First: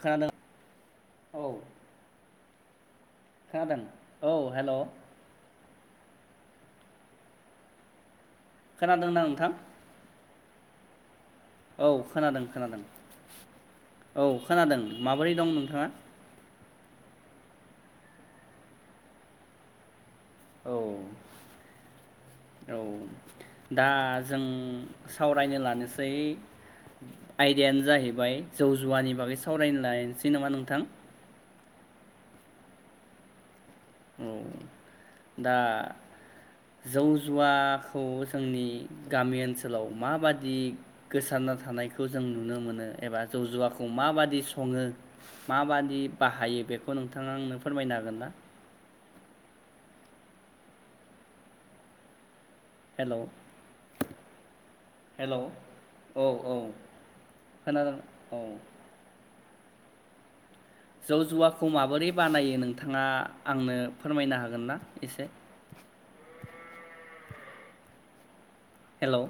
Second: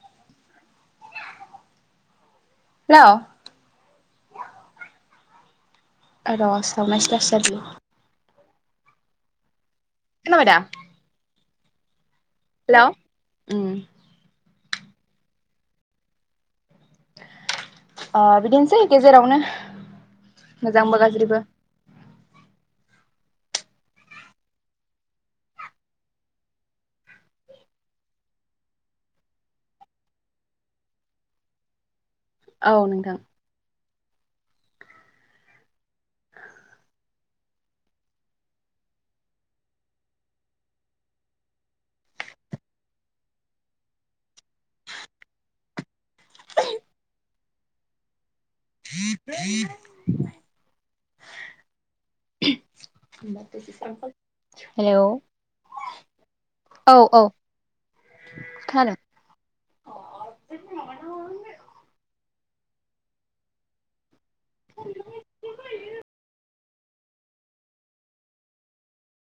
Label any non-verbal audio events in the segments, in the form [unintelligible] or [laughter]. खानादों औ लौ खोनादों? औ हेलौ र'सावनाय एसेलासै जादोलै खोनादों ना नोंथां? खोनाबाय दा? औ खोनादों खोनादों हेल' औ खोनादों माबोरै दं नोंथाङा? अ बिदिनोसै गेजेरावनो औ मोजांबो गाज्रिबो। औ दा जों सावरायनो लानोसै आयदायानो जाहैबाय जौ जुवानि बागै सावरायनो लायसै नंङा नोंथां। औ नोंथां। औ दा जौ जुवाखौ जोंनि गामि ओनसोलाव माबादि गोसारना थानायखौ जों नुनो मोनो एबा जौ जुवाखौ माबादि सङो माबादि बाहायो बेखौ नोंथाङा आंनो फोरमायनो हागोन ना? [unintelligible] हेलौ [unintelligible] हेलौ औ औ औ औ खोनादों औ खोनादों जौ जुवाखौ माबोरै बानायो नोंथाङा आंनो फोरमायनो हागोन ना एसे? हेलौ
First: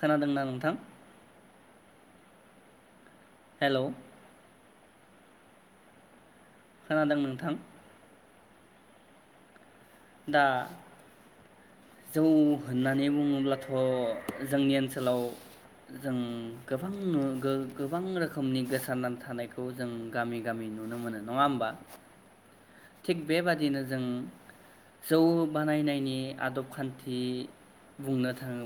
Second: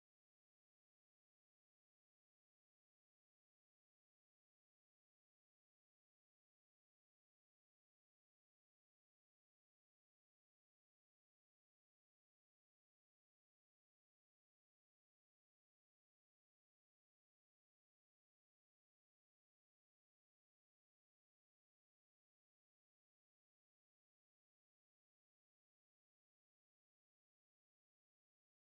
खोनादोंना नोंथां? हेलौ खोनादों नोंथां? दा जौ होननानै बुङोब्लाथ' जोंनि ओनसोलाव जों गोबां नु गो-गोबां रोखोमनि गोसारनानै थानायखौ जों गामि गामि नुनो मोनो नङा होमबा? थिग बेबादिनो जों जौ बानायनायनि आदब खान्थि बुंनो थाङो